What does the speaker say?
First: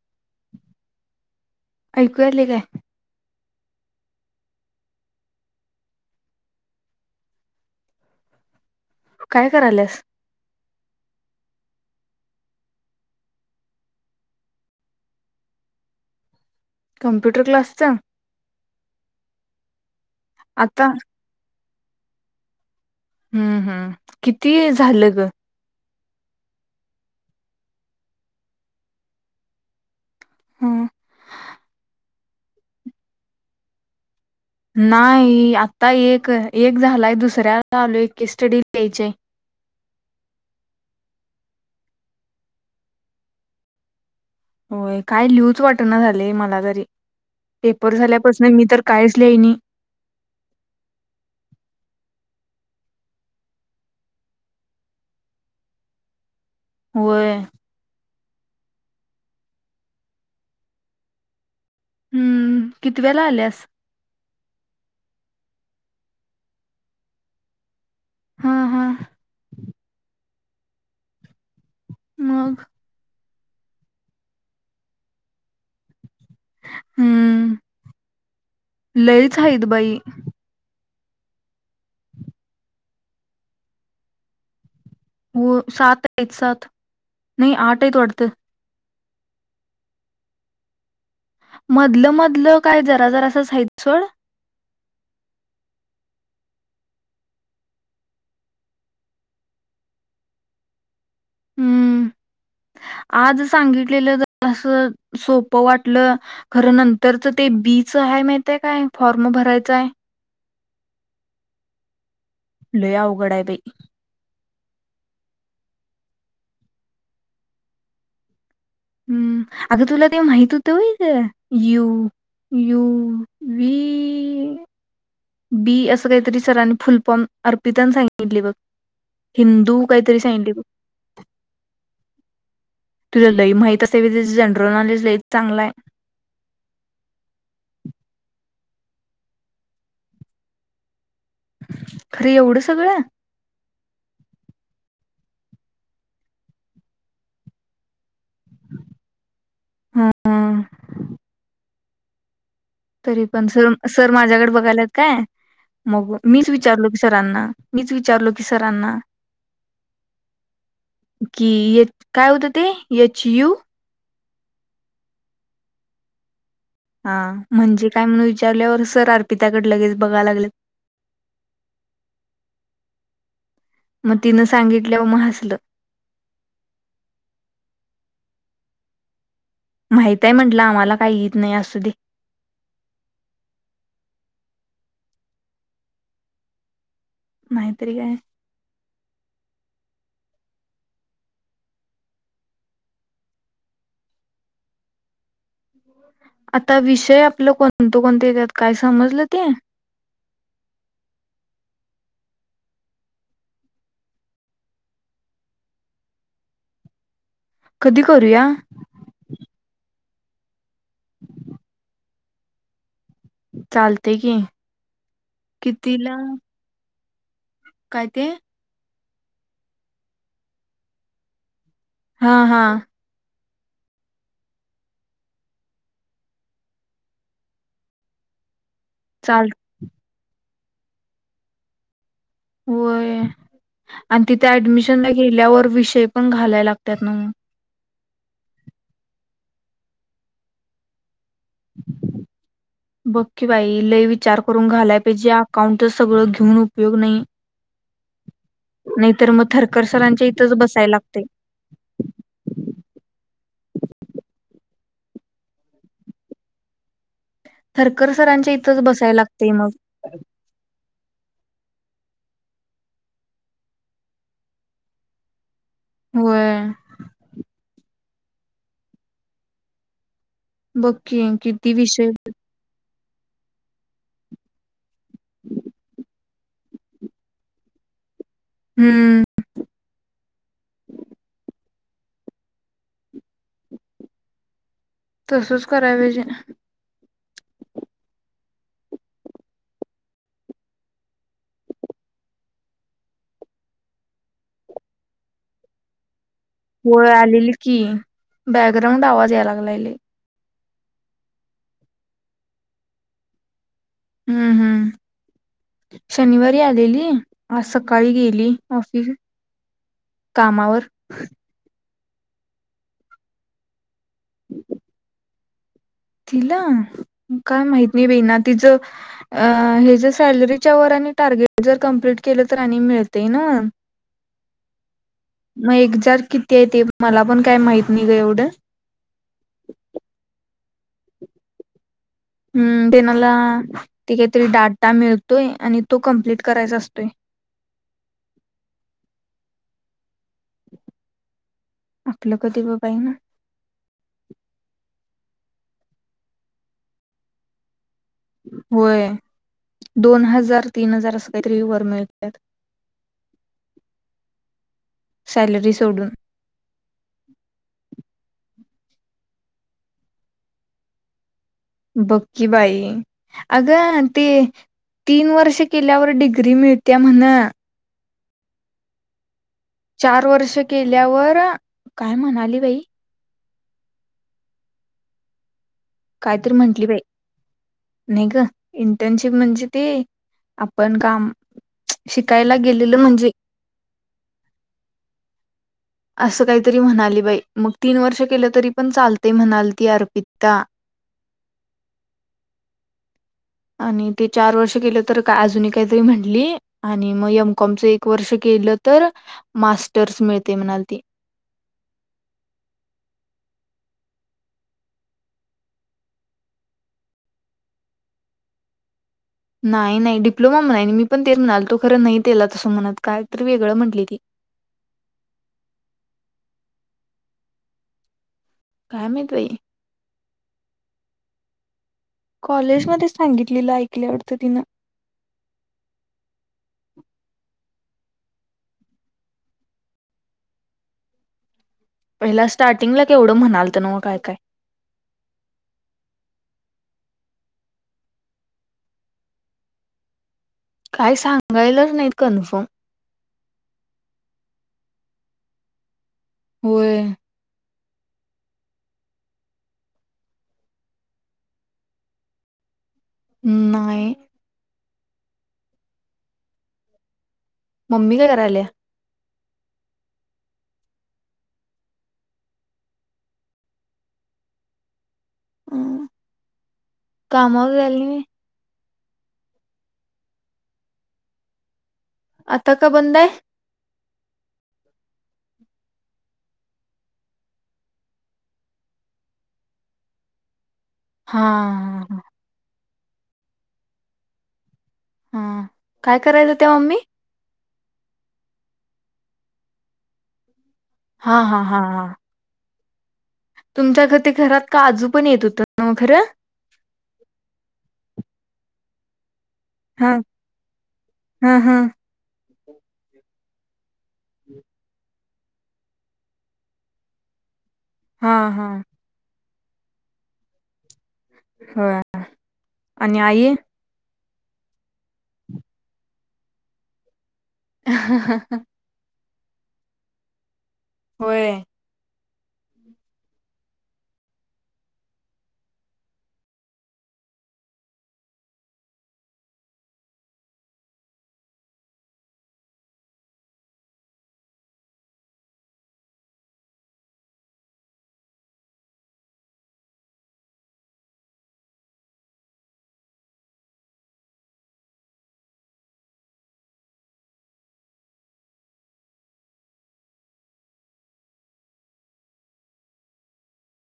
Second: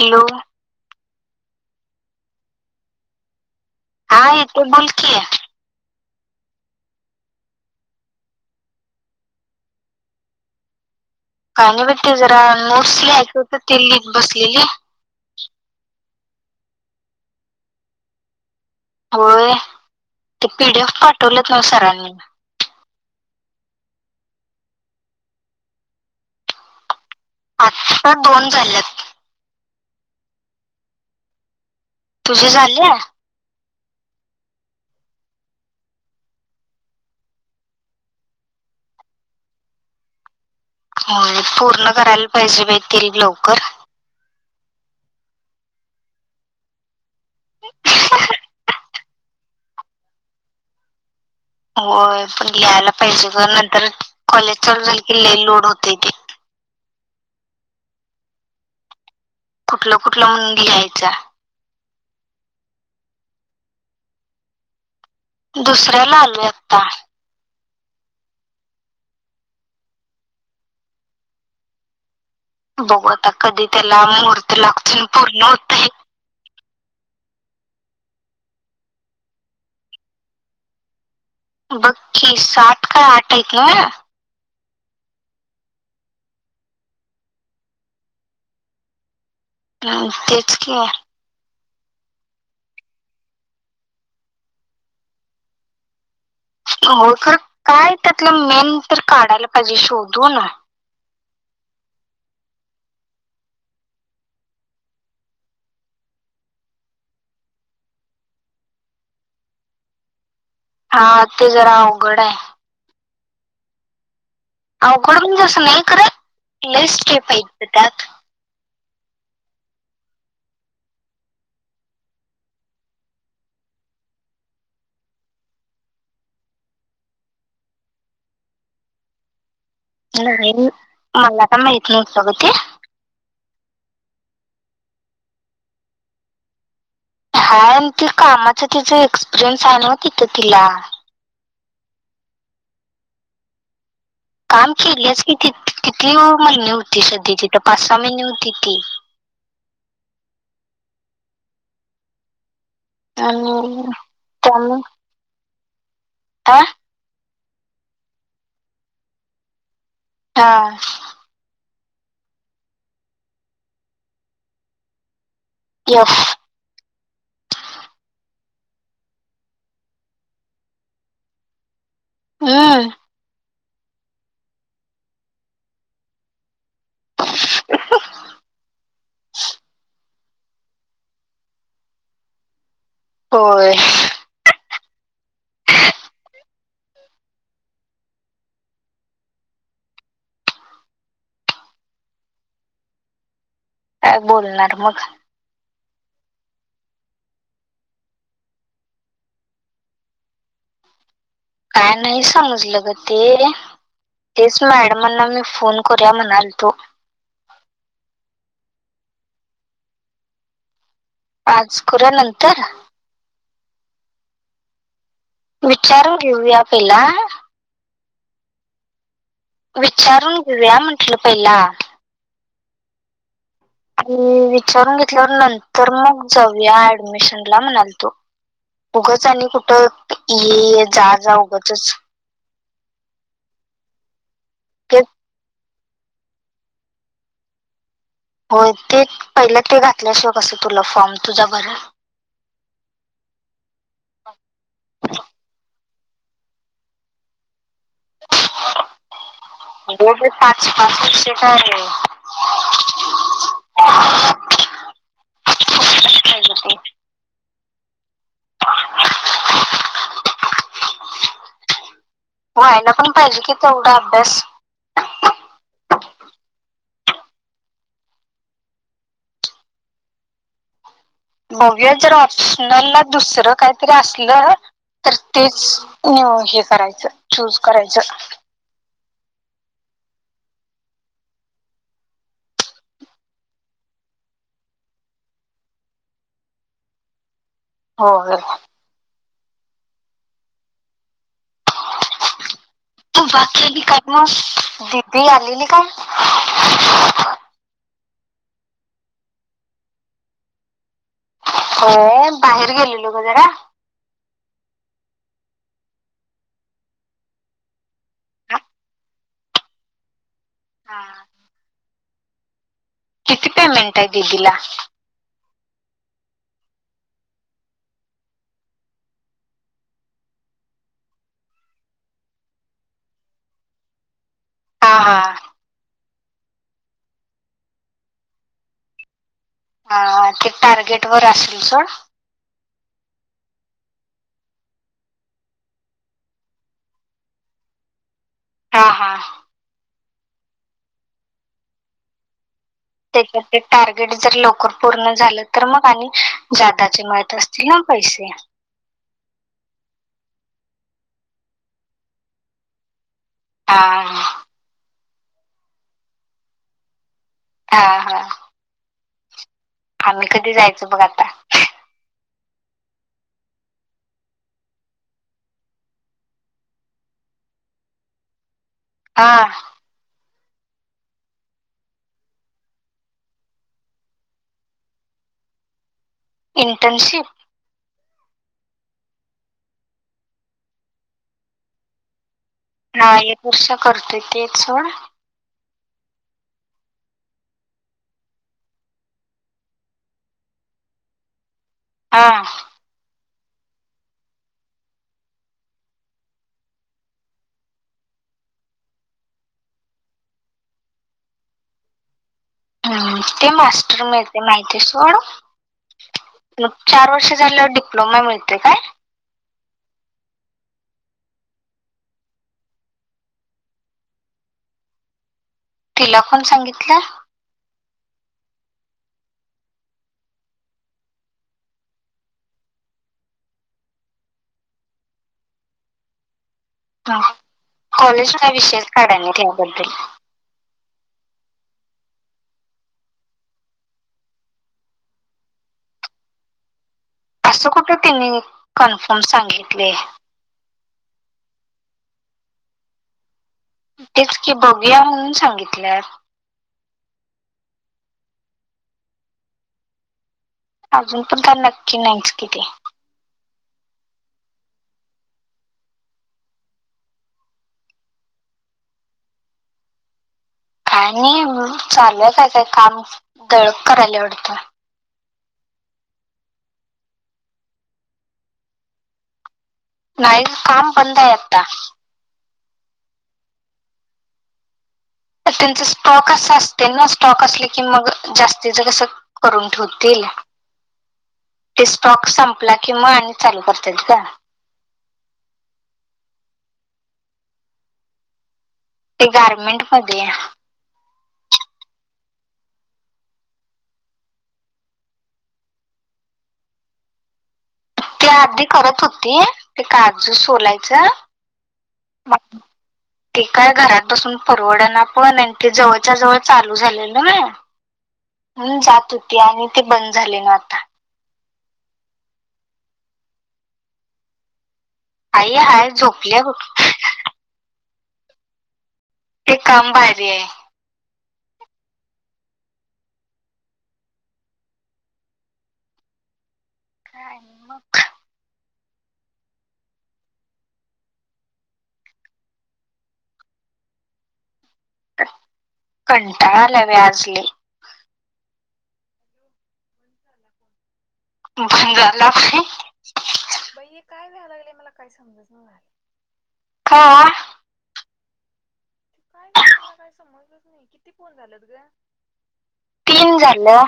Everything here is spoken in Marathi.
हॅलो.. ऐकू आले काय? हा.. येत बोलकी. काय करालस? काही नाही बघ ती जरा नोट्स लिहायच होत ते लिहित बसलेली. कॉम्प्युटर क्लासचा? होय.. ते आता पीडीएफ पाठवलेत ना सरांनी. हम्म.. हम्म. किती झाल ग? आजच तर दोन झालेत. ह्म्म.. तुझ झालेया? नाही. आता एक एक झालाय. दुसऱ्या आलोय एक स्टडी लिहायचीये. पूर्ण करायला पाहिजे बाई ते ही लवकर? होय.. काय लिहूच वाटत ना झालंय घरी? पेपर झाल्यापासन मी तर कायच ल्याहनी. होय.. पण लिहायला पाहिजे ग नंतर कॉलेज चालू झाल की लई लोड होतय तेे. होय.. कुठल कुठल म्हणली ल्यायच? हम्म किती वेला आल्यास दुसऱ्या ला आलू आत्ता हा हा मग तो बत आता कधी त्याला मुहूर्त लागून पूर्ण होतय हम्म लईचईत बाई बकी सात का आठ आहेऐक ना हो सात आहेत सथ नाही आठ आहेत त अडथं ह तेच कि मधलं मधलं काय जरा जरा असं साहित सड हो तर काय त्यातलं मेन तर काढायला पाहिजे शोधू ना हम्म आज सांगितलेलं अस सोपं वाटलं खरं नंतरच ते बीच आहे माहितय काय फॉर्म भरायचंय हा ते जरा अवघड आहे लय अवघड बाई अ कडब दिवस नाहीयक स्टेप हाई त्यात हम् अगं तुला ते माहित होतं होई ग यू यू व बी असं काहीतरी सरांनी फुलपॉम अर्पिताला सांगितले बघ हिंद नाही मला का माहत न सोगते लय माहित असे त्या जनरल नॉलेज लच चांगला आहे हाय ते कामाच तिचा एक्सपिरियन्स आहे ना तिथं तिला खर एवढं सगळं काम केलेच कितीि किती महिने होते सध्या तिथ पाच सहा महिने होती ती हं तरी पण सर आणि सर माझ्याकडे त्यामुळे बघायलात काय मग मीच हा विचारलो की सरांना मीच विचारलो की सरांना हा की ये काय होतं ते यच यू येस हा म्हणजे काय म्हणून विचारल्यावर सर अर्पिताकड लगेच बघाय लागलं हम् मग तिनं सांगितल्या व म हसलं माहितय म्हंटलं आम्हाला काही येत नाही असू दे होय नाहीतरी काय काय बोलणार मग आता विषय आपलं कोणत कोणतेेतत काय समजलं ते काय नाही समजलं ग ते तेच मॅडमांना मी फोन करूया म्हणाल तो कधी करूया आज खुऱ्या नंतर चालते की विचार कितीला येेऊ यापेला काय ते विचारून घेऊया म्हंटलं पहिला हा-हा आणि विचारून घेतल्यावर नंतर मग जाऊया ऍडमिशन ला म्हणाल तो उगच आणि चाल कुठ हे जा जा ऊगचच होय अ तिथ ते ऍडमिशन ला गेल्यावर [unintelligible] ते पण घालाय लागत्यात नव्ह हो ते पहिलं ते घातल्याशिवाय कसं तुला फॉर्म तुझ्या बरर बकी बाई लय विचार करून घालाय पाहिजे अकाउंट तर सगळं घेऊन उपयोग नाही नाहीतर मग थरकर सरांच्या इथंच बसायला लागते. [unintelligible] [unintelligible] थरकर सरांच्या इथंच बसायला लागतय मग व्हायला पण पाहिजे कि तेवढा अभ्यास व्हय बघ की किती बघूया विषय जर ऑप्शनल ना दुसरं काहीतरी असलं तर तेच नू हे करायचं चूज करायचं हम्म तसच कराय पाहिजे हो तू बाकीली काय मग दिदी आलेली काय होय आलेली की बॅकग्राउंड आवाज याय लागलाय व्हय बाहेर गेलेलो ग जरा हम्म हम्म शनिवारी आलेली आज सकाळी गेली ऑफिस कामावर [unintelligible] किती कालं हाय [unintelligible] तिला काय माहत नाही बे ना तिचं हच सॅलरीच्या वर आणि टार्गेट जर कंपलीट केलं तर आणि मिळते ना हा हा मग एक जार किती आहे ते मला पण काय माहत निही ग एवढं हा ते टार्गेट वर असेल सोड हम्म त्यनाला ते काहीतरी डाटा मिळतोय आणि तो कमप्लीट करायचा असतोय हा-हा आपलं कधी बघ त्याच्या टार्गेट जर लवकर पूर्ण झालं तर मग आणि जादाचे मत असतील ना कैसे होय दोन हजार तीन हजार असं काहीतरी वर मिळतत हां हां सॅलरी सोडून हा हा आम्ही कधी जायचं बघ आता बक्की बाई अगं ते तीन वर्ष केल्यावर डिग्री मिळत्या म्हण हा चार वर्ष केल्यावर काय म्हणाली बाई कायतरी म्हंटली बाई इंटर्नशिप नाही ग इंटर्नशिप म्हणजे ते आपण काम शिक ह एक वर्ष करतोय तेच सोड असं काहीतरी म्हणाली बाई मग तीन वर्ष केलं तरी पण चालतय म्हणालती अर्पितता हा आणि ते चार वर्ष केलं तर का अजून काहीतरी म्हटली आणि मग एमकॉमच एक वर्ष केलं तर मास्टर्स मिळतय म्हणाल ती हम् ते मास्टर मिळतेय माहिती सोड म चार वर्ष झाल्यावर डिप्लोमा मिळतय काय नाही नाही डिप्लोमा म्हणा मी पण ते म्हणाल तो खरं नाही तेला तसं म्हणत काय तरी वेगळं म्हटली ती तिला कोण सांगितलं काय म्ह्यत बई कॉलेजमध्येध् सांगितलीलं ऐकल्या वाटतं तिनं ह कॉलेज ह विषेच काढाय नई त्याबद्दल पहिला स्टार्टिंगला केवढं म्हणालत नव्ह काय काय असं कुठ त्यांनी कन्फर्म सांगितलय काय सांगायलाच नाहीत कन्फर्म तेच की बघूया म्हणून सांगितल्यात होय अजून पण काय नक्की नाहीच की ते म्ह न्हाई ममी काय कराल्या काय नाही म चालूय कायचय काम दळप करायल्या वाडत हम काम वर गेल नई होय नाही ग काम बंदाय आत्ता आता का बंदाय त्यांचा स्टॉक असा असते ना स्टॉक असले की मग जास्तीच कसं करून ठेवतील हा ते हा स्टॉक संपला - किंवा आणि चालू करत्यात गं हा काय करायचं ते मम्मी ते गारमेंट मध्ये हा हा हा हा तुमच्या आता घरात काजू पण येत होत न्हव खरं त्या आधी करत होती ते हा काजू सोलायचं हा हा मग ते काय घरात बसून परवडना पण ते जवळच्या जवळ चालू झाले ना हा हा ते आणि ते बंद झाले ना आता हो आणि आई आई हाय झोपल्या बघ ह ह ह ते काम भारी आहे होय काय मग कंटाळा आला बाई आज लई झाला बै काय व्हाय लागलल मला काही समजत नाय का काय झालं मला काय समजलंच नाही किती फोन झालं तुझं तीन झालं